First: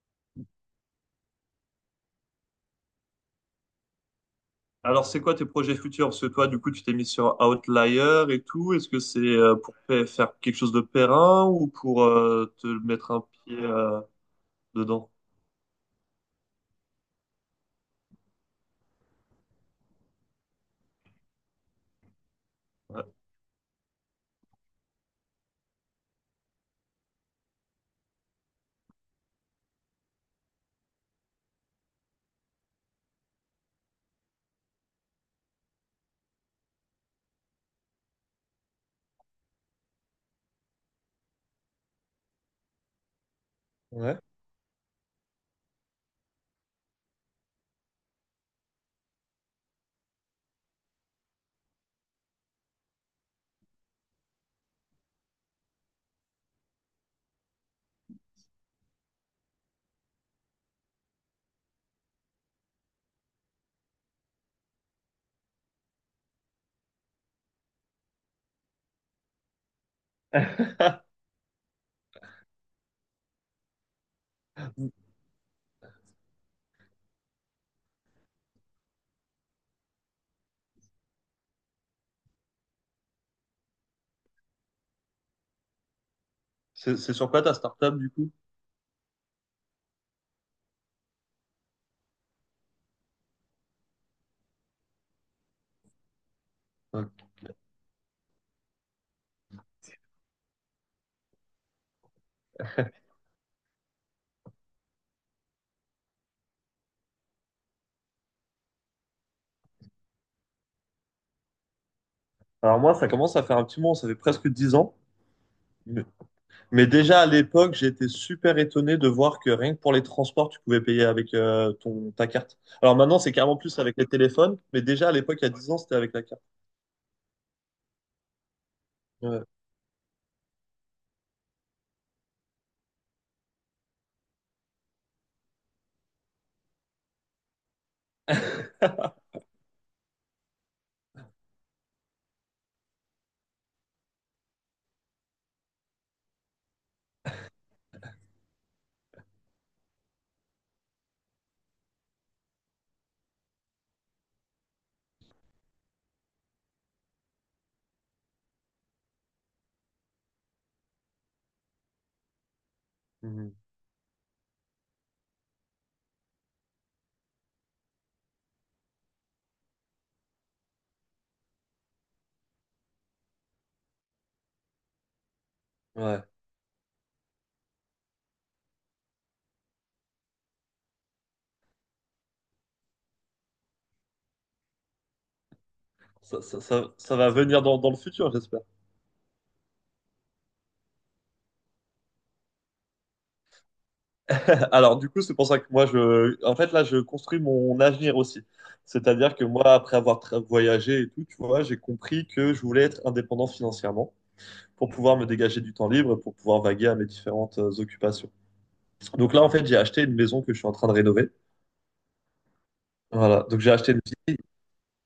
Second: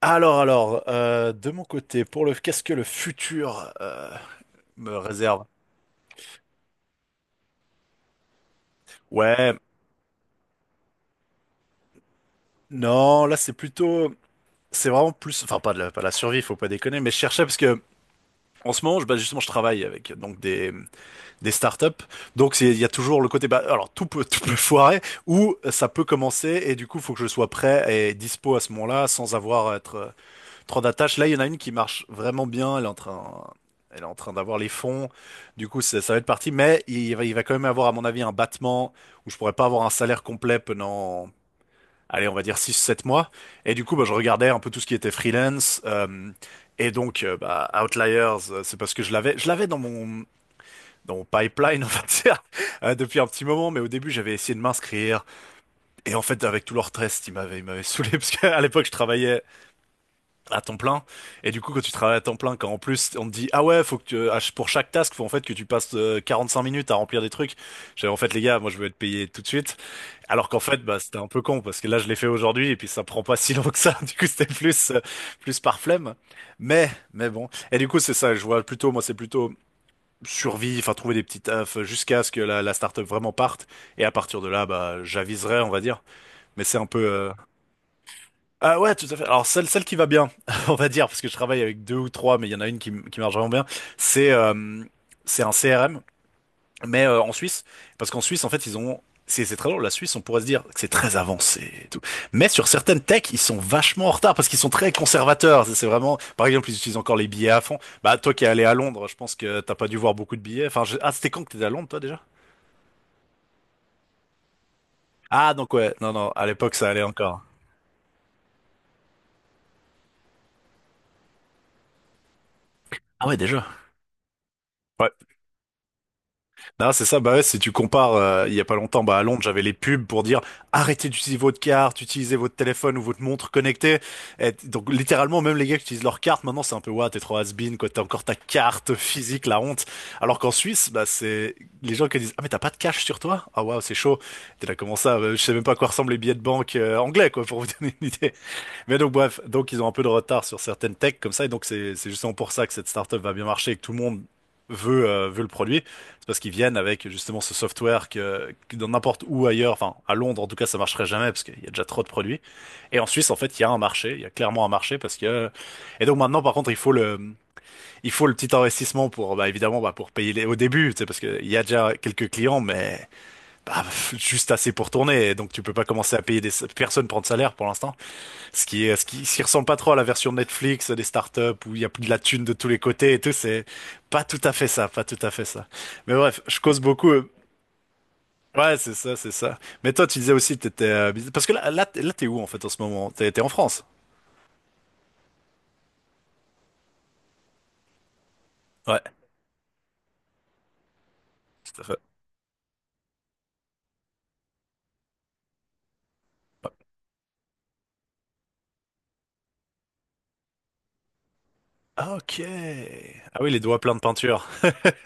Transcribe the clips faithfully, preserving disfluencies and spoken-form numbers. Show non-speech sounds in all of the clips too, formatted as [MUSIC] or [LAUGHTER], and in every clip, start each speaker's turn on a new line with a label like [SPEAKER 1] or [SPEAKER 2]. [SPEAKER 1] Alors, alors, euh, de mon côté, pour le qu'est-ce que le futur euh, me
[SPEAKER 2] Alors, c'est quoi tes
[SPEAKER 1] réserve?
[SPEAKER 2] projets futurs? Parce que toi, du coup, tu t'es mis sur Outlier et tout. Est-ce que c'est euh,
[SPEAKER 1] Ouais,
[SPEAKER 2] pour pa- faire quelque chose de périn ou pour euh, te mettre un
[SPEAKER 1] non, là c'est
[SPEAKER 2] pied euh,
[SPEAKER 1] plutôt, c'est
[SPEAKER 2] dedans?
[SPEAKER 1] vraiment plus, enfin pas de la, pas de la survie, faut pas déconner, mais je cherchais parce que en ce moment, je, bah, justement, je travaille avec donc des des startups, donc c'est- il y a
[SPEAKER 2] Ouais.
[SPEAKER 1] toujours le côté, bah, alors tout peut tout peut [LAUGHS] foirer ou ça peut commencer et du coup, faut que je sois prêt et dispo à ce moment-là sans avoir à être euh, trop d'attaches. Là, il y en a une qui marche vraiment bien. Elle est en train, elle est en train d'avoir les fonds. Du coup, ça, ça va être parti. Mais il va, il va quand même avoir, à mon avis, un battement où je pourrais pas avoir un salaire complet pendant, allez, on va dire six, sept mois. Et du coup, bah, je
[SPEAKER 2] Ouais.
[SPEAKER 1] regardais un peu tout ce qui était freelance. Euh, et donc, euh, bah, Outliers, euh, c'est parce que je l'avais, je l'avais dans mon, dans mon pipeline, [LAUGHS] on va dire, euh, depuis un petit moment. Mais au début, j'avais essayé de m'inscrire. Et en fait, avec tout leur stress, ils m'avaient, ils m'avaient saoulé [LAUGHS] parce qu'à l'époque, je travaillais à temps plein. Et du coup, quand tu travailles à temps plein, quand en plus on te dit, ah ouais, faut que tu, à ch- pour chaque task, faut en fait que tu passes euh, quarante-cinq minutes à remplir des trucs. J'avais en fait, les gars, moi je veux être payé tout de suite. Alors qu'en fait, bah, c'était un peu con parce que là, je l'ai fait aujourd'hui et puis ça prend pas [LAUGHS] si long que ça. [LAUGHS] Du coup, c'était plus, euh, plus par flemme. Mais, mais bon. Et du coup, c'est ça, je vois plutôt, moi, c'est plutôt survie, enfin, trouver des petits tafs jusqu'à ce que la, la startup vraiment parte. Et à partir de là, bah, j'aviserai, on va dire. Mais c'est un
[SPEAKER 2] C'est
[SPEAKER 1] peu,
[SPEAKER 2] c'est
[SPEAKER 1] euh,
[SPEAKER 2] sur quoi ta startup, du coup?
[SPEAKER 1] ah ouais, tout à fait. Alors celle, celle qui va bien, [LAUGHS] on va dire, parce que je travaille avec deux ou trois, mais il y en a une qui, m- qui marche vraiment bien, c'est euh, c'est un C R M, mais
[SPEAKER 2] Ouais.
[SPEAKER 1] euh, en Suisse, parce qu'en Suisse, en fait, ils ont... C'est c'est très drôle, la Suisse, on pourrait se dire que c'est très avancé et tout. Mais sur certaines techs, ils sont vachement en retard parce qu'ils sont très conservateurs. C'est c'est vraiment, par exemple, ils utilisent encore les billets à fond. Bah, toi qui es allé à Londres, je pense que t'as pas dû voir beaucoup de billets. Enfin, je- ah, c'était quand que t'étais à Londres, toi, déjà?
[SPEAKER 2] Alors moi, ça commence à faire un petit moment, ça fait presque dix ans.
[SPEAKER 1] Ah, donc ouais,
[SPEAKER 2] Mais,
[SPEAKER 1] non, non, à l'époque,
[SPEAKER 2] mais
[SPEAKER 1] ça allait
[SPEAKER 2] déjà à
[SPEAKER 1] encore.
[SPEAKER 2] l'époque, j'étais super étonné de voir que rien que pour les transports, tu pouvais payer avec euh, ton, ta carte. Alors maintenant,
[SPEAKER 1] Ah
[SPEAKER 2] c'est
[SPEAKER 1] ouais,
[SPEAKER 2] carrément
[SPEAKER 1] déjà.
[SPEAKER 2] plus avec les téléphones, mais déjà
[SPEAKER 1] Ouais.
[SPEAKER 2] à l'époque, il y a dix ans, c'était avec la carte.
[SPEAKER 1] Non, c'est ça. Bah ouais, si tu compares, euh, il y a pas longtemps, bah à Londres,
[SPEAKER 2] Ouais.
[SPEAKER 1] j'avais les pubs pour dire arrêtez d'utiliser votre carte, utilisez votre téléphone ou votre montre connectée. Et donc littéralement, même les gars qui utilisent leur carte, maintenant c'est un peu ouais, t'es trop has-been, quoi, t'as encore ta carte physique, la honte. Alors qu'en Suisse, bah c'est les gens qui disent ah mais t'as pas de cash sur toi? Ah waouh, c'est chaud. T'es là comment ça? Euh, Je sais même pas à quoi ressemblent les billets de banque euh, anglais, quoi, pour vous [LAUGHS] donner une idée. Mais donc bref, donc ils ont un peu de retard sur certaines techs comme ça, et donc c'est c'est justement pour ça que cette startup va bien marcher et que tout le monde veut euh, veut le produit. C'est parce qu'ils viennent avec justement ce software que, que dans n'importe où ailleurs, enfin à Londres en tout cas ça marcherait jamais parce qu'il y a déjà trop de produits. Et en Suisse en
[SPEAKER 2] Mhm.
[SPEAKER 1] fait il y a un marché, il y a clairement un marché parce que et donc maintenant par contre il faut le il faut le petit investissement pour bah évidemment bah pour payer les au début, tu sais parce que il y a déjà quelques clients mais bah [LAUGHS] juste assez pour tourner, et donc tu peux pas commencer à
[SPEAKER 2] Ouais.
[SPEAKER 1] payer des personnes prend de salaire pour l'instant. Ce qui est, ce qui, ce qui ressemble pas trop à la version Netflix des startups où il y a de la thune de tous les côtés et tout, c'est pas tout à fait ça, pas tout à fait ça. Mais bref,
[SPEAKER 2] Ça,
[SPEAKER 1] je
[SPEAKER 2] ça,
[SPEAKER 1] cause
[SPEAKER 2] ça,
[SPEAKER 1] beaucoup.
[SPEAKER 2] ça va
[SPEAKER 1] euh,
[SPEAKER 2] venir dans, dans le futur, j'espère.
[SPEAKER 1] Ouais, c'est ça, c'est ça. Mais toi, tu disais aussi que t'étais, euh, business- parce que là, là, t'es là, t'es où en fait en ce moment? T'es, t'es en France?
[SPEAKER 2] Alors, du coup, c'est pour ça que moi, je, en fait, là, je construis mon avenir aussi.
[SPEAKER 1] Ouais,
[SPEAKER 2] C'est-à-dire que moi, après avoir tra- voyagé et tout, tu vois, j'ai
[SPEAKER 1] tout à fait.
[SPEAKER 2] compris que je voulais être indépendant financièrement pour pouvoir me dégager du temps libre, pour pouvoir
[SPEAKER 1] Ouais.
[SPEAKER 2] vaguer à mes différentes euh, occupations. Donc là, en fait, j'ai acheté une maison que je suis en train de rénover.
[SPEAKER 1] Ah, ok. Ah
[SPEAKER 2] Voilà.
[SPEAKER 1] oui, les
[SPEAKER 2] Donc j'ai
[SPEAKER 1] doigts
[SPEAKER 2] acheté
[SPEAKER 1] pleins de
[SPEAKER 2] une vieille.
[SPEAKER 1] peinture.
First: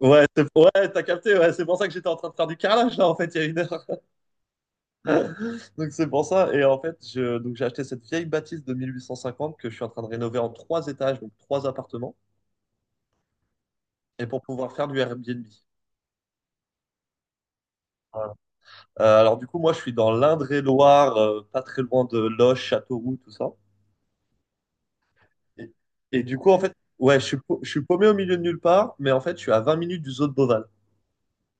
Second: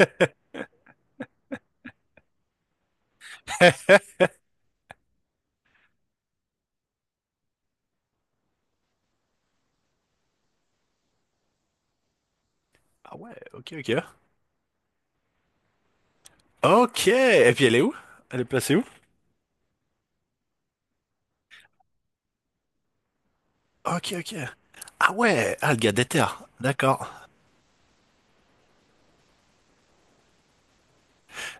[SPEAKER 2] Ouais, c'est- ouais, t'as capté. Ouais, c'est pour ça que j'étais en train de faire du carrelage là, en fait, il y a une heure. [LAUGHS] Donc c'est pour ça. Et en fait, je... donc j'ai acheté cette vieille bâtisse de mille huit cent cinquante que je suis en train de rénover en trois étages, donc trois appartements.
[SPEAKER 1] Ah ouais, ok, ok.
[SPEAKER 2] Et pour pouvoir faire du Airbnb.
[SPEAKER 1] Ok. Et puis elle est où?
[SPEAKER 2] Voilà.
[SPEAKER 1] Elle est placée où?
[SPEAKER 2] Euh, alors du coup, moi, je suis dans l'Indre-et-Loire, euh, pas très loin de Loches, Châteauroux, tout ça.
[SPEAKER 1] Ok, ok. Ah ouais, ah
[SPEAKER 2] Et,
[SPEAKER 1] le gars
[SPEAKER 2] et du
[SPEAKER 1] déterre.
[SPEAKER 2] coup, en fait,
[SPEAKER 1] D'accord.
[SPEAKER 2] ouais, je suis, pau- je suis paumé au milieu de nulle part, mais en fait, je suis à vingt minutes du zoo de Beauval.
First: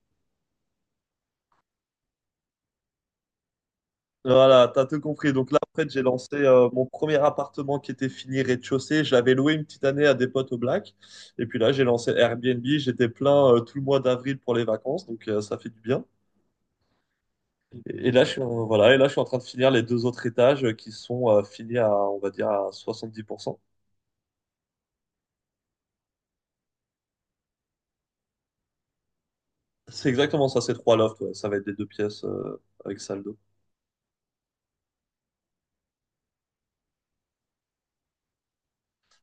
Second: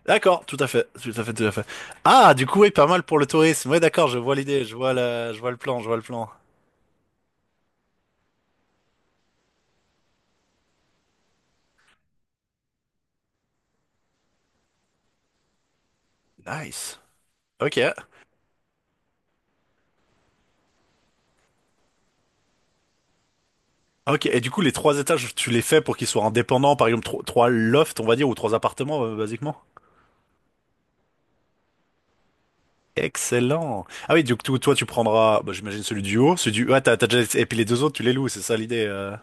[SPEAKER 1] D'accord, tout à fait, tout à fait, tout à fait. Ah, du coup, oui, pas mal pour le tourisme. Ouais, d'accord, je vois l'idée,
[SPEAKER 2] Voilà,
[SPEAKER 1] je
[SPEAKER 2] t'as
[SPEAKER 1] vois
[SPEAKER 2] tout
[SPEAKER 1] la,
[SPEAKER 2] compris.
[SPEAKER 1] je vois
[SPEAKER 2] Donc
[SPEAKER 1] le
[SPEAKER 2] là, en
[SPEAKER 1] plan, je
[SPEAKER 2] fait,
[SPEAKER 1] vois le
[SPEAKER 2] j'ai
[SPEAKER 1] plan.
[SPEAKER 2] lancé euh, mon premier appartement qui était fini rez-de-chaussée. Je l'avais loué une petite année à des potes au Black. Et puis là, j'ai lancé Airbnb. J'étais plein euh, tout le mois d'avril pour les vacances, donc euh, ça fait du bien.
[SPEAKER 1] Nice. Ok.
[SPEAKER 2] Et là, je suis, en- voilà, et là, je suis en train de finir les deux autres étages euh, qui sont euh, finis à, on va dire, à soixante-dix pour cent.
[SPEAKER 1] Ok. Et du coup, les trois étages, tu les fais pour qu'ils soient indépendants, par exemple, tro- trois lofts, on va dire, ou trois appartements, euh, basiquement.
[SPEAKER 2] C'est exactement ça, c'est trois lofts, ouais. Ça va être des deux pièces euh, avec salle d'eau.
[SPEAKER 1] Excellent. Ah oui, du coup, toi, tu prendras, bah, j'imagine celui du haut, celui du, ah t'as, t'as déjà, et puis les deux autres, tu les loues, c'est ça l'idée, euh...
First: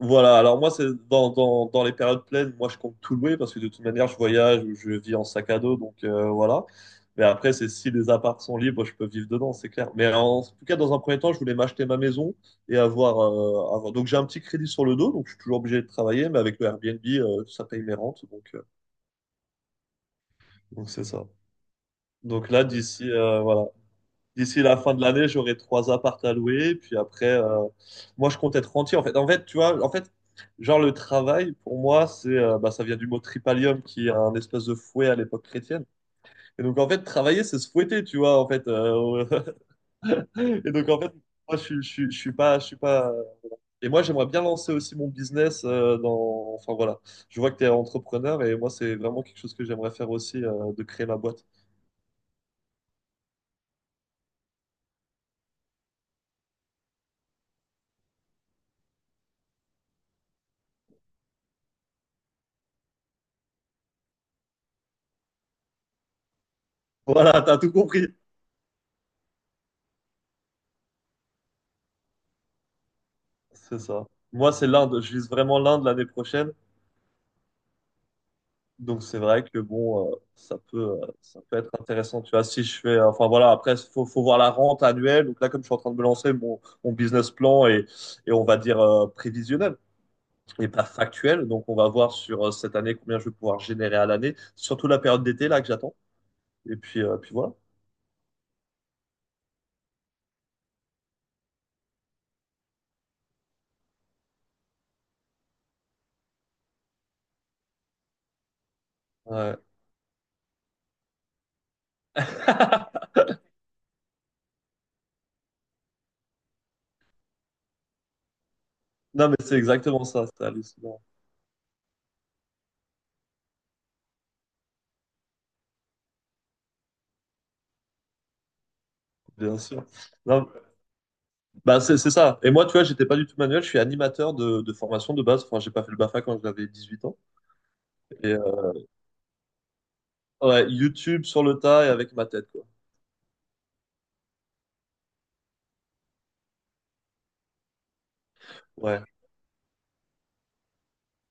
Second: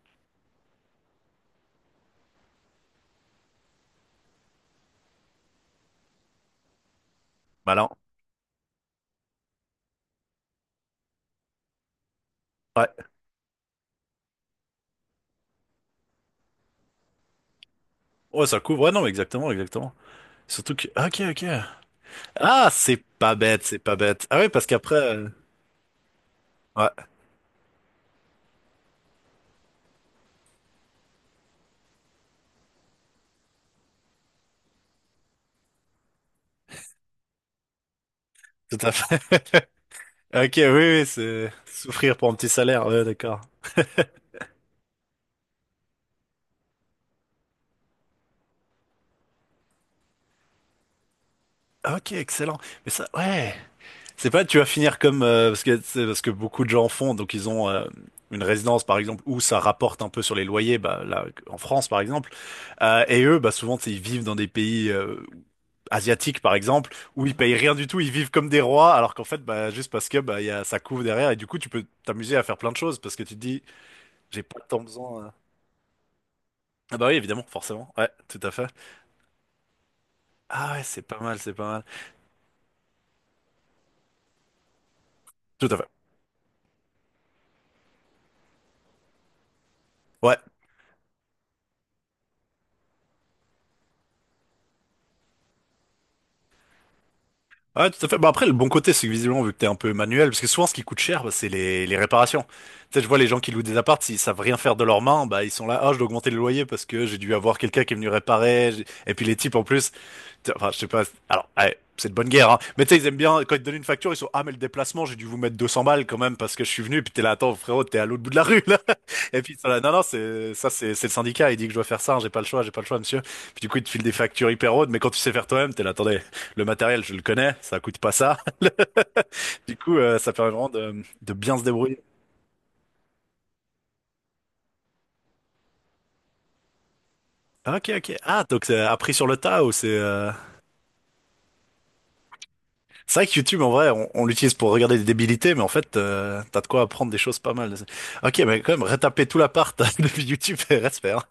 [SPEAKER 2] Voilà, alors moi, c'est dans, dans, dans les périodes pleines, moi, je compte tout louer parce que de toute manière, je voyage ou je vis en sac à dos, donc euh, voilà. Mais après, c'est
[SPEAKER 1] Malin.
[SPEAKER 2] si les apparts sont libres, je peux vivre dedans, c'est clair. Mais en, tout cas, dans un premier temps, je voulais m'acheter ma maison et
[SPEAKER 1] Ouais.
[SPEAKER 2] avoir, euh, avoir... Donc, j'ai un petit crédit sur le dos, donc je suis toujours obligé de travailler, mais avec le Airbnb, euh, ça paye mes rentes,
[SPEAKER 1] Ouais,
[SPEAKER 2] donc
[SPEAKER 1] ça
[SPEAKER 2] euh,
[SPEAKER 1] couvre. Ouais, non, exactement, exactement. Surtout que,
[SPEAKER 2] donc c'est
[SPEAKER 1] ok,
[SPEAKER 2] ça.
[SPEAKER 1] ok.
[SPEAKER 2] Donc là,
[SPEAKER 1] Ah, c'est
[SPEAKER 2] d'ici
[SPEAKER 1] pas
[SPEAKER 2] euh,
[SPEAKER 1] bête,
[SPEAKER 2] voilà,
[SPEAKER 1] c'est pas bête. Ah oui,
[SPEAKER 2] d'ici
[SPEAKER 1] parce
[SPEAKER 2] la
[SPEAKER 1] qu'après,
[SPEAKER 2] fin de
[SPEAKER 1] euh,
[SPEAKER 2] l'année, j'aurai trois apparts à louer.
[SPEAKER 1] ouais,
[SPEAKER 2] Puis après, euh, moi, je compte être rentier. En fait, en fait, tu vois, en fait, genre le travail pour moi, c'est, euh, bah, ça vient du mot tripalium, qui est un espèce de fouet à l'époque chrétienne. Et donc en fait, travailler, c'est se fouetter, tu vois, en fait.
[SPEAKER 1] tout à fait.
[SPEAKER 2] Euh,
[SPEAKER 1] Ok, oui,
[SPEAKER 2] [LAUGHS] et donc en
[SPEAKER 1] oui,
[SPEAKER 2] fait,
[SPEAKER 1] c'est
[SPEAKER 2] moi, je, suis- je, suis-
[SPEAKER 1] souffrir
[SPEAKER 2] je
[SPEAKER 1] pour
[SPEAKER 2] suis
[SPEAKER 1] un petit
[SPEAKER 2] pas, je suis
[SPEAKER 1] salaire, ouais,
[SPEAKER 2] pas.
[SPEAKER 1] d'accord.
[SPEAKER 2] Et moi, j'aimerais bien lancer aussi mon business euh, dans. Enfin voilà, je vois que tu es entrepreneur et moi, c'est vraiment quelque chose que j'aimerais faire aussi, euh, de créer ma boîte.
[SPEAKER 1] Ah, ok, excellent. Mais ça, ouais, c'est pas tu vas finir comme euh, parce que c'est parce que beaucoup de gens font, donc ils ont euh, une résidence par exemple où ça rapporte un peu sur les loyers, bah là en France par exemple, Euh, et eux, bah souvent tu sais, ils vivent dans des pays euh, asiatiques par exemple où ils
[SPEAKER 2] Voilà,
[SPEAKER 1] payent
[SPEAKER 2] t'as tout
[SPEAKER 1] rien du tout,
[SPEAKER 2] compris.
[SPEAKER 1] ils vivent comme des rois, alors qu'en fait bah juste parce que bah il y a ça couvre derrière et du coup tu peux t'amuser à faire plein de choses parce que tu te dis
[SPEAKER 2] C'est ça.
[SPEAKER 1] j'ai
[SPEAKER 2] Moi,
[SPEAKER 1] pas
[SPEAKER 2] c'est
[SPEAKER 1] tant
[SPEAKER 2] l'Inde. Je
[SPEAKER 1] besoin. euh.
[SPEAKER 2] vise vraiment l'Inde l'année prochaine.
[SPEAKER 1] Ah bah oui, évidemment, forcément, ouais, tout à fait.
[SPEAKER 2] Donc, c'est vrai que bon, euh, ça
[SPEAKER 1] Ah ouais,
[SPEAKER 2] peut,
[SPEAKER 1] c'est
[SPEAKER 2] euh,
[SPEAKER 1] pas mal,
[SPEAKER 2] ça
[SPEAKER 1] c'est
[SPEAKER 2] peut
[SPEAKER 1] pas
[SPEAKER 2] être
[SPEAKER 1] mal.
[SPEAKER 2] intéressant. Tu vois, si je fais, enfin voilà, après, faut, faut voir la rente annuelle. Donc là, comme je
[SPEAKER 1] Tout
[SPEAKER 2] suis
[SPEAKER 1] à
[SPEAKER 2] en
[SPEAKER 1] fait.
[SPEAKER 2] train de me lancer, mon, mon business plan est, et on va dire, euh, prévisionnel
[SPEAKER 1] Ouais.
[SPEAKER 2] et pas factuel. Donc, on va voir sur euh, cette année combien je vais pouvoir générer à l'année, surtout la période d'été là que j'attends. Et puis, euh, puis voilà.
[SPEAKER 1] Ouais, tout à fait. Bah après, le bon côté, c'est que visiblement, vu que t'es un peu manuel, parce que souvent, ce qui coûte cher, bah, c'est les, les réparations. Tu sais, je vois les gens qui louent des apparts, s'ils savent rien faire de leurs mains, bah, ils sont là, ah, je dois augmenter le loyer parce que j'ai dû avoir quelqu'un qui est venu réparer. J'ai- Et puis, les types,
[SPEAKER 2] Ouais.
[SPEAKER 1] en plus, enfin, je sais pas. Alors, ouais, c'est de bonne guerre, hein. Mais tu sais, ils
[SPEAKER 2] [LAUGHS]
[SPEAKER 1] aiment bien, quand ils te donnent une facture, ils sont, ah, mais le déplacement, j'ai dû vous mettre deux cents balles quand même parce que je suis venu, puis t'es là, attends, frérot, t'es à l'autre bout de la rue, là. [LAUGHS]
[SPEAKER 2] Non, mais
[SPEAKER 1] Et puis,
[SPEAKER 2] c'est
[SPEAKER 1] ils sont là, non, non,
[SPEAKER 2] exactement ça. C'est
[SPEAKER 1] c'est, ça, c'est,
[SPEAKER 2] hallucinant.
[SPEAKER 1] c'est le syndicat, il dit que je dois faire ça, hein, j'ai pas le choix, j'ai pas le choix, monsieur. Puis du coup, ils te filent des factures hyper hautes, mais quand tu sais faire toi-même, t'es là, attendez, le matériel, je le connais, ça coûte pas ça. [LAUGHS]
[SPEAKER 2] Bien
[SPEAKER 1] Du
[SPEAKER 2] sûr.
[SPEAKER 1] coup, euh, ça
[SPEAKER 2] Non,
[SPEAKER 1] permet vraiment de, de bien se
[SPEAKER 2] bah, c'est
[SPEAKER 1] débrouiller.
[SPEAKER 2] c'est ça. Et moi, tu vois, j'étais pas du tout manuel. Je suis animateur de, de formation de base. Enfin, j'ai pas fait le BAFA quand j'avais dix huit ans.
[SPEAKER 1] Ah, ok, ok.
[SPEAKER 2] Et
[SPEAKER 1] Ah, donc
[SPEAKER 2] euh,
[SPEAKER 1] c'est appris sur le tas ou c'est, euh...
[SPEAKER 2] ouais, YouTube sur le tas et avec ma tête, quoi.
[SPEAKER 1] C'est vrai que YouTube, en vrai, on, on l'utilise pour regarder des débilités, mais en fait, euh, t'as de quoi apprendre des choses pas mal. Ok, mais quand même,
[SPEAKER 2] Ouais.
[SPEAKER 1] retaper tout l'appart [LAUGHS] depuis YouTube, reste faire.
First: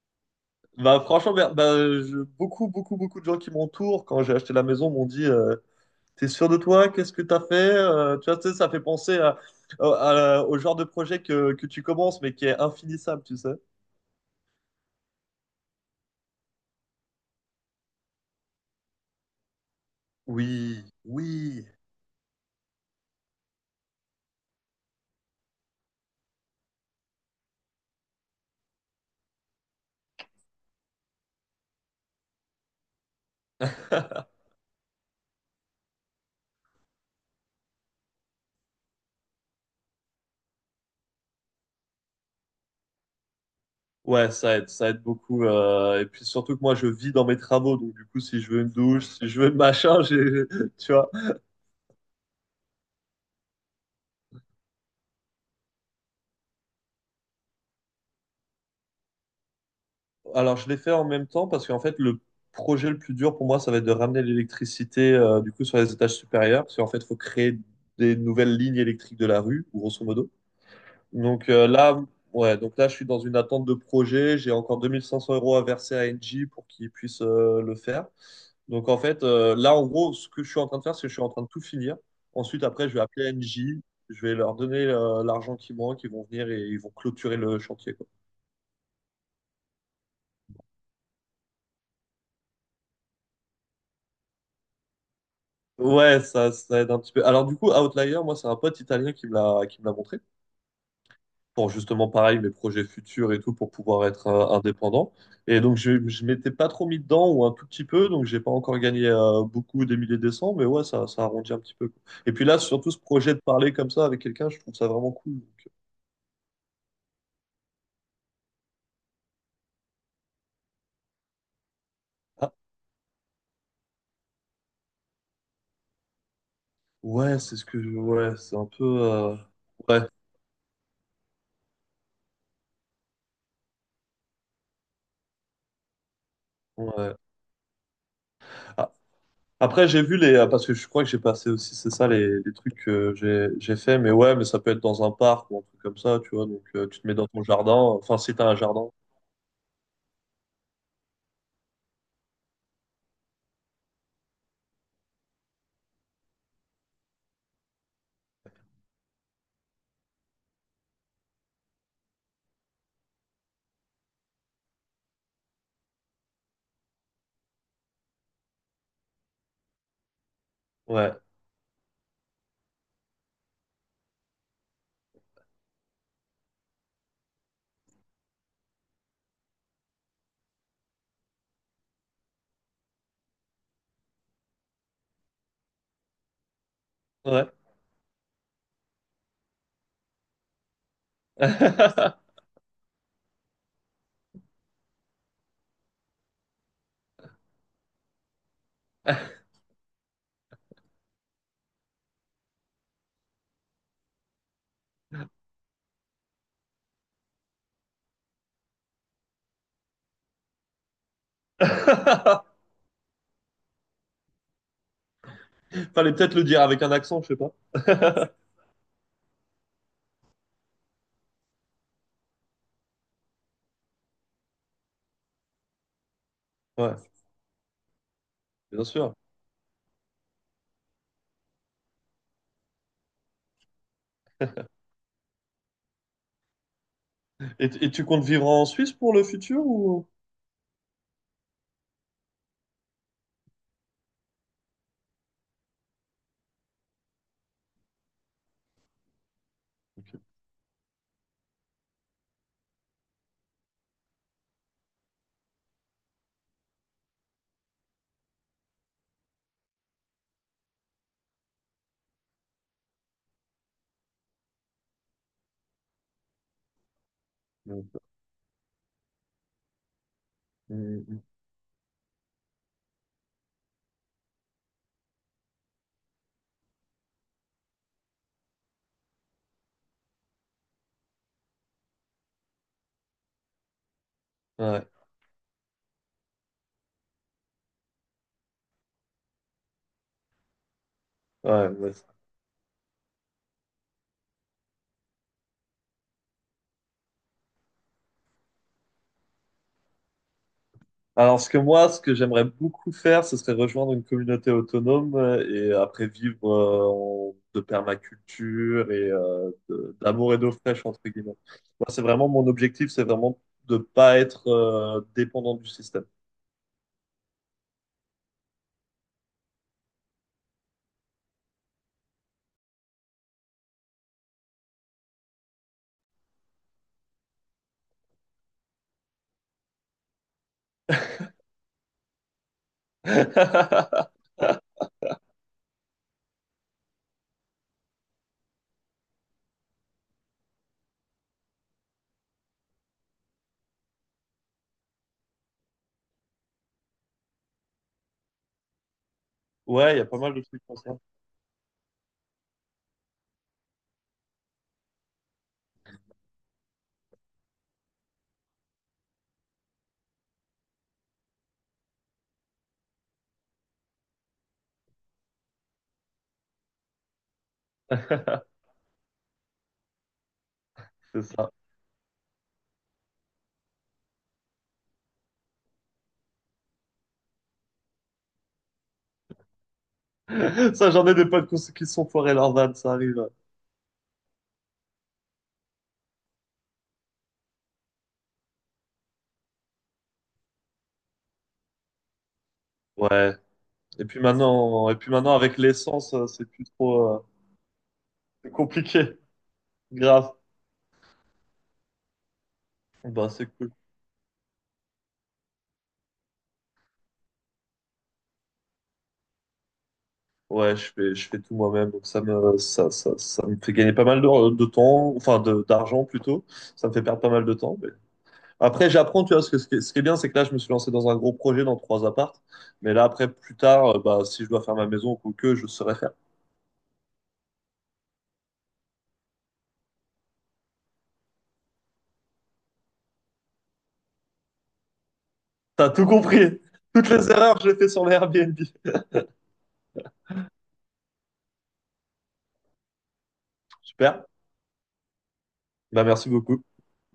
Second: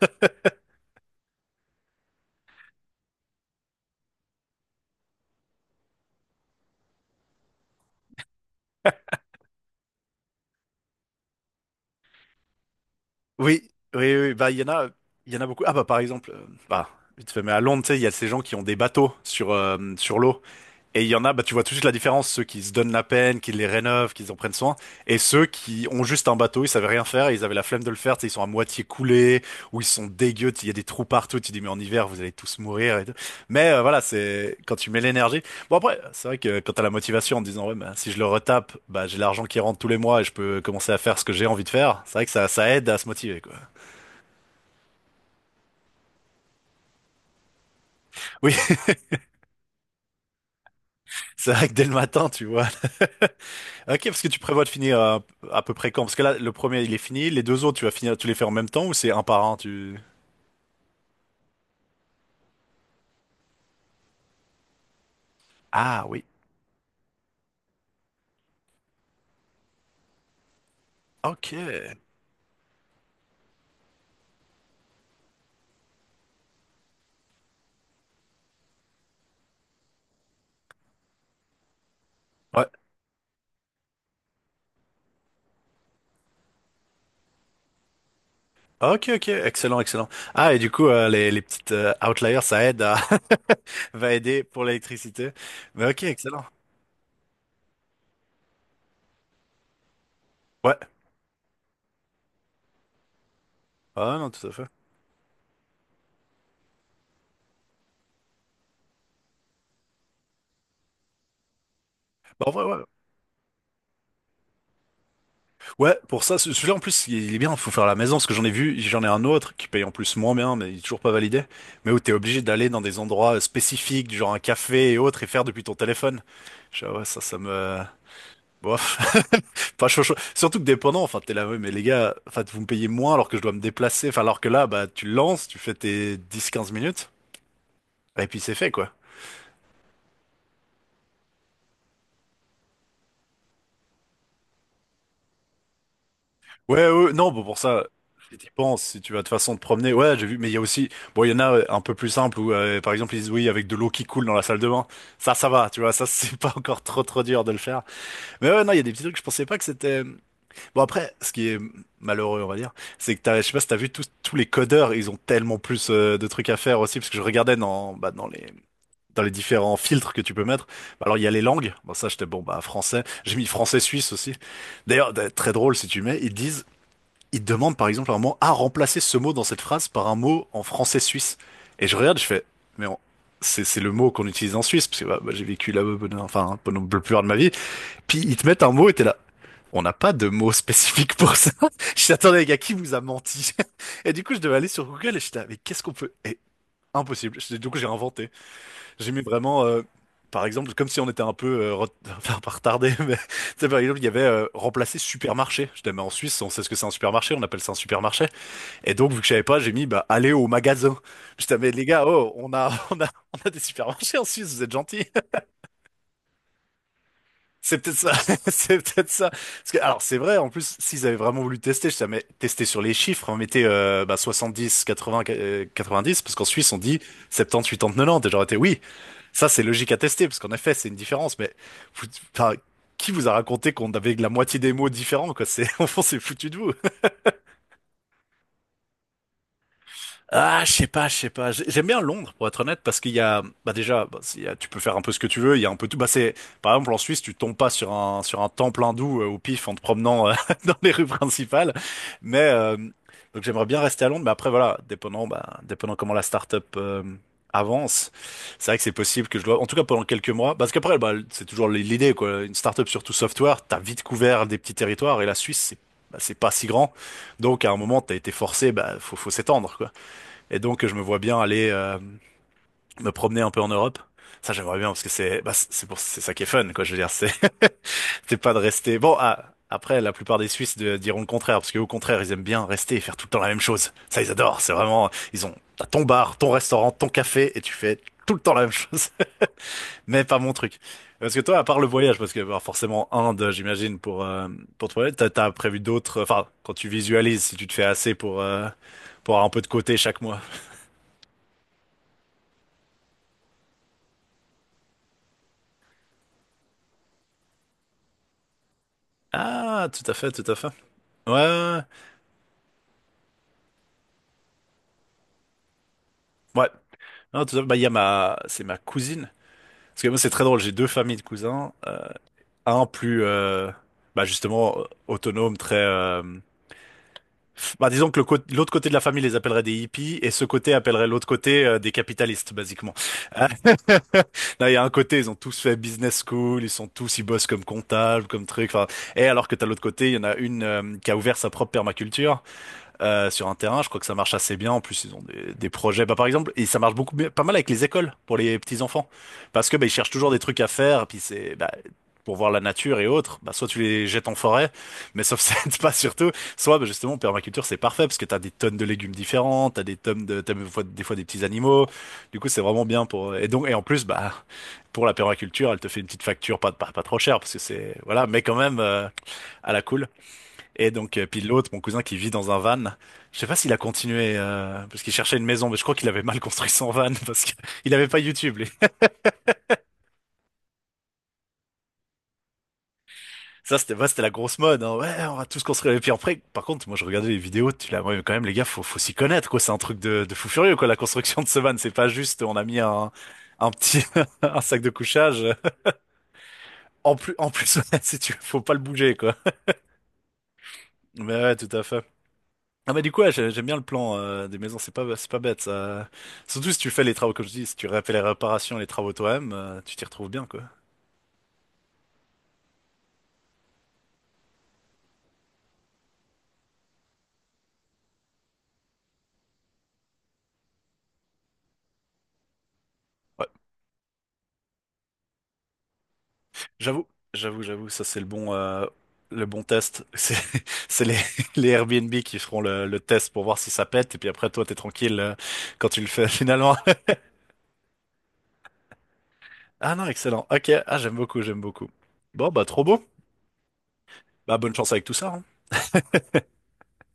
[SPEAKER 2] Bah, franchement, bah, bah, je- beaucoup, beaucoup, beaucoup de gens qui m'entourent quand j'ai acheté la maison m'ont dit euh, t'es sûr de toi? Qu'est-ce que t'as fait? Euh, tu vois, tu sais, ça fait penser à, à- à- au genre de projet que, que tu commences, mais qui est infinissable, tu sais.
[SPEAKER 1] Oui, oui, oui, oui. Bah, il y en a, il y en a beaucoup. Ah, bah, par exemple, euh, bah, vite fait, mais à Londres, tu sais, il y a ces gens qui ont des bateaux sur, euh, sur l'eau.
[SPEAKER 2] Oui,
[SPEAKER 1] Et il y en a, bah, tu vois
[SPEAKER 2] oui.
[SPEAKER 1] tout de suite la différence, ceux qui se donnent la peine, qui les rénovent, qui en prennent soin, et ceux qui ont juste un bateau, ils savaient rien faire, et ils avaient la flemme de le faire, tu sais, ils sont à moitié coulés, ou ils sont dégueux, tu- il y a des trous partout, tu dis mais en hiver vous allez tous mourir et tout. Mais euh, voilà,
[SPEAKER 2] [LAUGHS]
[SPEAKER 1] c'est quand tu mets l'énergie. Bon après, c'est vrai que quand t'as la motivation en te disant ouais bah, si je le retape, bah j'ai l'argent qui rentre tous les mois et je peux commencer à faire ce que j'ai envie de faire. C'est vrai que ça ça aide à se motiver quoi.
[SPEAKER 2] Ouais, ça aide, ça aide beaucoup. Euh, et puis surtout que moi, je vis dans mes travaux, donc du coup, si je
[SPEAKER 1] Oui,
[SPEAKER 2] veux une douche, si je veux le machin, j'ai, [LAUGHS] tu vois.
[SPEAKER 1] [LAUGHS] c'est vrai que dès le matin, tu vois. Ok, parce que tu prévois de finir à, à peu près quand? Parce que là, le premier, il est fini. Les deux autres, tu vas finir, tu les fais en même temps ou c'est un par un, tu...
[SPEAKER 2] Alors, je l'ai fait en même temps parce qu'en fait, le projet le plus dur pour moi, ça va être de ramener l'électricité euh, du coup sur les
[SPEAKER 1] Ah
[SPEAKER 2] étages
[SPEAKER 1] oui.
[SPEAKER 2] supérieurs, parce qu'en fait, il faut créer des nouvelles lignes électriques de la rue, grosso modo. Donc
[SPEAKER 1] Ok.
[SPEAKER 2] euh, là, ouais, donc là, je suis dans une attente de projet. J'ai encore deux mille cinq cents euros à verser à Engie pour qu'ils puissent euh, le faire. Donc en fait, euh, là, en gros, ce que je suis en train de faire, c'est que je suis en train de tout finir. Ensuite,
[SPEAKER 1] Ouais.
[SPEAKER 2] après, je vais appeler Engie. Je vais leur donner euh, l'argent qui manque. Ils vont venir et ils vont clôturer le chantier, quoi.
[SPEAKER 1] Ok, ok. Excellent, excellent. Ah, et du coup, euh, les, les petites euh, outliers, ça aide à, [LAUGHS] va aider pour l'électricité. Mais ok,
[SPEAKER 2] Ouais,
[SPEAKER 1] excellent.
[SPEAKER 2] ça, ça aide un petit peu. Alors du coup, Outlier, moi, c'est un pote italien qui me l'a qui me l'a montré.
[SPEAKER 1] Ouais.
[SPEAKER 2] Pour justement pareil mes projets futurs et tout pour pouvoir
[SPEAKER 1] Ah
[SPEAKER 2] être
[SPEAKER 1] non, tout
[SPEAKER 2] euh,
[SPEAKER 1] à fait.
[SPEAKER 2] indépendant. Et donc je, je m'étais pas trop mis dedans ou un tout petit peu, donc j'ai pas encore gagné euh, beaucoup des milliers de cents, mais ouais, ça, ça arrondit un petit peu, quoi. Et
[SPEAKER 1] Bah,
[SPEAKER 2] puis
[SPEAKER 1] en
[SPEAKER 2] là,
[SPEAKER 1] vrai, ouais.
[SPEAKER 2] surtout ce projet de parler comme ça avec quelqu'un, je trouve ça vraiment cool. Donc,
[SPEAKER 1] Ouais, pour ça, ce- celui-là en plus, il est bien, faut faire à la maison, parce que j'en ai vu, j'en ai un autre qui paye en plus moins bien, mais il est toujours pas validé, mais où t'es obligé
[SPEAKER 2] ah,
[SPEAKER 1] d'aller dans des endroits euh, spécifiques, du genre un café et autres, et faire depuis ton téléphone. Je, ah ouais, ça, ça
[SPEAKER 2] ouais, c'est ce
[SPEAKER 1] me...
[SPEAKER 2] que je- ouais, c'est un peu
[SPEAKER 1] Bof.
[SPEAKER 2] euh,
[SPEAKER 1] [LAUGHS] Pas
[SPEAKER 2] ouais,
[SPEAKER 1] chaud, chaud. Surtout que dépendant, enfin, t'es là, ouais, mais les gars, enfin, vous me payez moins alors que je dois me déplacer, enfin, alors que là, bah, tu lances, tu fais tes dix, quinze minutes,
[SPEAKER 2] ouais.
[SPEAKER 1] et puis c'est fait, quoi.
[SPEAKER 2] Après, j'ai vu les, euh, parce que je crois que j'ai passé aussi, c'est ça, les, les trucs que j'ai, j'ai fait, mais ouais, mais ça peut être dans un parc ou un truc comme ça, tu vois, donc
[SPEAKER 1] Ouais,
[SPEAKER 2] euh, tu
[SPEAKER 1] ouais,
[SPEAKER 2] te
[SPEAKER 1] ouais.
[SPEAKER 2] mets dans
[SPEAKER 1] Non,
[SPEAKER 2] ton
[SPEAKER 1] bon, pour
[SPEAKER 2] jardin,
[SPEAKER 1] ça,
[SPEAKER 2] enfin, si
[SPEAKER 1] si
[SPEAKER 2] t'as
[SPEAKER 1] t'y
[SPEAKER 2] un
[SPEAKER 1] penses,
[SPEAKER 2] jardin,
[SPEAKER 1] si tu vas de façon te promener, ouais, j'ai vu, mais il y a aussi, bon, il y en a euh, un peu plus simple où, euh, par exemple, ils disent oui, avec de l'eau qui coule dans la salle de bain. Ça, ça va, tu vois, ça, [LAUGHS] c'est pas encore trop, trop dur de le faire. Mais ouais, non, il y a des petits trucs, je pensais pas que c'était. Bon, après, ce qui est malheureux, on va dire, c'est que t'as, je sais pas si t'as vu tous, tous les codeurs, ils ont tellement plus euh, de trucs à faire aussi, parce que je regardais dans, bah, dans les. Dans les différents filtres que tu peux mettre. Bah,
[SPEAKER 2] ouais,
[SPEAKER 1] alors il y a les langues, bon ça j'étais bon bah français, j'ai mis français suisse aussi. D'ailleurs d- très drôle si tu mets, ils disent il demande par exemple à un moment à remplacer ce mot dans cette phrase par un mot en français suisse. Et je regarde, je fais, mais on- c'est c'est le mot qu'on utilise en Suisse, parce que bah, bah, j'ai vécu là-bas pendant- enfin, hein, pendant le plus rare de ma
[SPEAKER 2] ouais.
[SPEAKER 1] vie. Puis ils te mettent un mot et t'es là. On n'a pas de mot spécifique pour ça. [LAUGHS] Je dis, attendez, les gars, qui vous a menti? [LAUGHS] Et du coup, je devais aller sur Google et je suis là, mais qu'est-ce qu'on peut... Eh, impossible. Je- Du coup, j'ai inventé. J'ai mis vraiment, euh, par exemple, comme si on était un peu euh, ret- [LAUGHS] enfin, pas retardé, [LAUGHS] mais tu sais, par exemple, il y avait euh, remplacer supermarché. Je dis, mais en Suisse, on sait ce que c'est un supermarché, on appelle ça un supermarché. Et donc, vu que je savais pas, j'ai mis, bah, allez au magasin. Je t'avais, les gars, oh, on a,
[SPEAKER 2] [LAUGHS]
[SPEAKER 1] [LAUGHS] on a, on a des supermarchés en Suisse, vous êtes gentils. [LAUGHS]
[SPEAKER 2] Fallait peut-être le dire avec un accent, je sais pas.
[SPEAKER 1] C'est peut-être ça. [LAUGHS] C'est peut-être ça. Parce que, alors, c'est vrai, en plus, s'ils avaient vraiment voulu tester, je t'avais mais tester sur les chiffres, on mettait, euh, bah, soixante-dix, quatre-vingts, euh, quatre-vingt-dix, parce qu'en Suisse, on
[SPEAKER 2] Ouais,
[SPEAKER 1] dit septante, huitante, nonante. Et j'aurais été, oui,
[SPEAKER 2] bien sûr.
[SPEAKER 1] ça, c'est logique à tester, parce qu'en effet, c'est une différence, mais, vous- enfin, qui vous a raconté qu'on avait la moitié des mots différents, quoi? C'est, [LAUGHS] on s'est foutu de vous.
[SPEAKER 2] Et, et tu comptes vivre en Suisse pour le futur ou?
[SPEAKER 1] Ah, je sais pas, je sais pas. J'ai- J'aime bien Londres, pour être honnête, parce qu'il y a, bah déjà, bah, s'il y a- tu peux faire un peu ce que tu veux. Il y a un peu tout. Bah c'est, par exemple, en Suisse, tu tombes pas sur un sur un temple hindou euh, au pif en te
[SPEAKER 2] Ok.
[SPEAKER 1] promenant euh, [LAUGHS] dans les rues principales. Mais euh, donc j'aimerais bien rester à Londres, mais après voilà, dépendant, bah, dépendant comment la start-up euh, avance, c'est vrai que c'est possible que je dois, en tout cas pendant quelques mois, parce qu'après, bah, c'est toujours l'idée quoi. Une start-up surtout software, t'as vite couvert des petits territoires et la Suisse, c'est bah, c'est pas si grand, donc à un
[SPEAKER 2] Mm,
[SPEAKER 1] moment t'as été forcé, bah faut faut s'étendre quoi. Et donc, je me
[SPEAKER 2] mm,
[SPEAKER 1] vois
[SPEAKER 2] mm.
[SPEAKER 1] bien aller euh, me promener un peu en Europe. Ça, j'aimerais bien parce que c'est bah, c'est c'est pour c'est ça qui est fun, quoi. Je veux dire, c'est [LAUGHS] c'est pas de rester. Bon, ah, après, la plupart des Suisses de- diront le contraire parce qu'au contraire, ils aiment bien rester et faire tout le temps la même chose. Ça, ils adorent. C'est
[SPEAKER 2] Ouais,
[SPEAKER 1] vraiment ils ont t'as ton bar, ton restaurant, ton café et tu fais tout le temps la même chose. [LAUGHS] Mais pas mon truc. Parce que toi, à
[SPEAKER 2] ouais,
[SPEAKER 1] part le
[SPEAKER 2] ouais.
[SPEAKER 1] voyage, parce que bah, forcément Inde, j'imagine pour euh, pour te voyager, t'as t'as prévu d'autres. Enfin, quand tu visualises, si tu te fais assez pour euh, pour avoir un peu de côté chaque mois.
[SPEAKER 2] Alors, ce que moi, ce que j'aimerais beaucoup faire, ce serait rejoindre une communauté autonome euh, et après vivre euh, en- de permaculture et euh,
[SPEAKER 1] Ah,
[SPEAKER 2] de-
[SPEAKER 1] tout à fait,
[SPEAKER 2] d'amour et
[SPEAKER 1] tout
[SPEAKER 2] d'eau
[SPEAKER 1] à fait.
[SPEAKER 2] fraîche, entre
[SPEAKER 1] Ouais,
[SPEAKER 2] guillemets.
[SPEAKER 1] ouais.
[SPEAKER 2] Moi, c'est vraiment mon objectif, c'est vraiment de pas être euh, dépendant du système.
[SPEAKER 1] Ouais. Ouais. Non, tout ça, bah, il y a ma, c'est ma cousine. Parce que moi, c'est très drôle. J'ai deux familles de cousins. Euh, Un plus, euh, bah, justement, euh, autonome, très, euh, bah, disons que le cô- l'autre côté de la famille les appellerait des hippies et ce côté appellerait l'autre côté euh, des capitalistes, basiquement. Ah. [LAUGHS]
[SPEAKER 2] [LAUGHS]
[SPEAKER 1] Là, il y a un côté, ils ont tous fait business school, ils sont tous, ils bossent comme comptables, comme truc. Enfin, et alors que t'as l'autre côté, il y en a une euh, qui a ouvert sa propre permaculture. Euh, sur un terrain. Je crois que ça marche assez bien. En plus, ils ont des, des projets. Bah, par exemple, et ça marche beaucoup, mieux- pas mal avec les écoles pour les petits enfants, parce que bah, ils
[SPEAKER 2] Ouais, il y a
[SPEAKER 1] cherchent
[SPEAKER 2] pas
[SPEAKER 1] toujours
[SPEAKER 2] mal
[SPEAKER 1] des
[SPEAKER 2] de
[SPEAKER 1] trucs
[SPEAKER 2] trucs
[SPEAKER 1] à
[SPEAKER 2] comme ça.
[SPEAKER 1] faire. Puis c'est bah, pour voir la nature et autres. Bah, soit tu les jettes en forêt, mais sauf [LAUGHS] ça aide pas surtout. Soit bah, justement, permaculture, c'est parfait parce que t'as des tonnes de légumes différents, t'as des tonnes de, t'as des fois, des fois des petits animaux. Du coup, c'est vraiment bien pour. Et donc, et en plus, bah pour la permaculture, elle te fait une petite facture, pas pas, pas trop chère parce que c'est voilà, mais quand
[SPEAKER 2] [LAUGHS]
[SPEAKER 1] même euh, à la cool. Et donc,
[SPEAKER 2] C'est
[SPEAKER 1] euh, puis
[SPEAKER 2] ça.
[SPEAKER 1] l'autre, mon cousin qui vit dans un van, je sais pas s'il a continué euh, parce qu'il cherchait une maison, mais je crois qu'il avait mal construit son van [LAUGHS] parce qu'il avait pas YouTube. Lui.
[SPEAKER 2] Ça, j'en ai des potes qui qui se sont foirés leurs vannes, ça arrive.
[SPEAKER 1] Ça, c'était ouais, c'était la grosse mode. Hein. Ouais, on va tous construire. Et puis après, par contre, moi, je regardais les vidéos. Tu l'as, ouais, quand même, les gars, faut, faut s'y connaître, quoi. C'est un truc de, de fou furieux, quoi. La construction de ce van, c'est pas juste. On a mis un,
[SPEAKER 2] Ouais.
[SPEAKER 1] un petit
[SPEAKER 2] Et puis
[SPEAKER 1] [LAUGHS] un sac
[SPEAKER 2] maintenant,
[SPEAKER 1] de
[SPEAKER 2] et puis maintenant
[SPEAKER 1] couchage.
[SPEAKER 2] avec l'essence, euh, c'est plus
[SPEAKER 1] En
[SPEAKER 2] trop
[SPEAKER 1] plus, en plus, [LAUGHS] ouais, si tu, veux,
[SPEAKER 2] euh,
[SPEAKER 1] faut pas le bouger,
[SPEAKER 2] compliqué.
[SPEAKER 1] quoi.
[SPEAKER 2] Grave.
[SPEAKER 1] Mais ouais, tout à fait. Ah bah du coup
[SPEAKER 2] Bah,
[SPEAKER 1] ouais,
[SPEAKER 2] c'est
[SPEAKER 1] j'ai- j'aime
[SPEAKER 2] cool.
[SPEAKER 1] bien le plan euh, des maisons, c'est pas c'est pas bête ça. Surtout si tu fais les travaux comme je dis, si tu fais les réparations, les travaux toi-même, euh, tu t'y retrouves bien quoi.
[SPEAKER 2] Ouais, je fais, je fais tout moi-même, donc ça me, ça, ça, ça me fait gagner pas mal de, de temps, enfin de, d'argent plutôt. Ça me fait perdre pas mal de temps mais- Après, j'apprends, tu vois, ce que, ce qui est ce qui est bien, c'est que là, je me suis lancé dans un gros projet dans trois appartes. Mais là, après,
[SPEAKER 1] Ouais,
[SPEAKER 2] plus tard, euh, bah, si je dois faire ma maison ou que, je saurais faire.
[SPEAKER 1] j'avoue, j'avoue, j'avoue, ça c'est le bon euh, le bon test. C'est [LAUGHS] c'est les [LAUGHS] les Airbnb qui feront le, le test pour voir si ça pète et puis après toi t'es tranquille euh, quand
[SPEAKER 2] T'as
[SPEAKER 1] tu
[SPEAKER 2] tout
[SPEAKER 1] le fais [LAUGHS]
[SPEAKER 2] compris.
[SPEAKER 1] finalement.
[SPEAKER 2] Toutes les erreurs que j'ai fait sur les Airbnb.
[SPEAKER 1] Ah non, excellent. Ok, ah j'aime beaucoup, j'aime beaucoup. Bon bah trop beau.
[SPEAKER 2] Super.
[SPEAKER 1] Bah bonne chance avec tout ça. Hein.
[SPEAKER 2] Bah, merci beaucoup.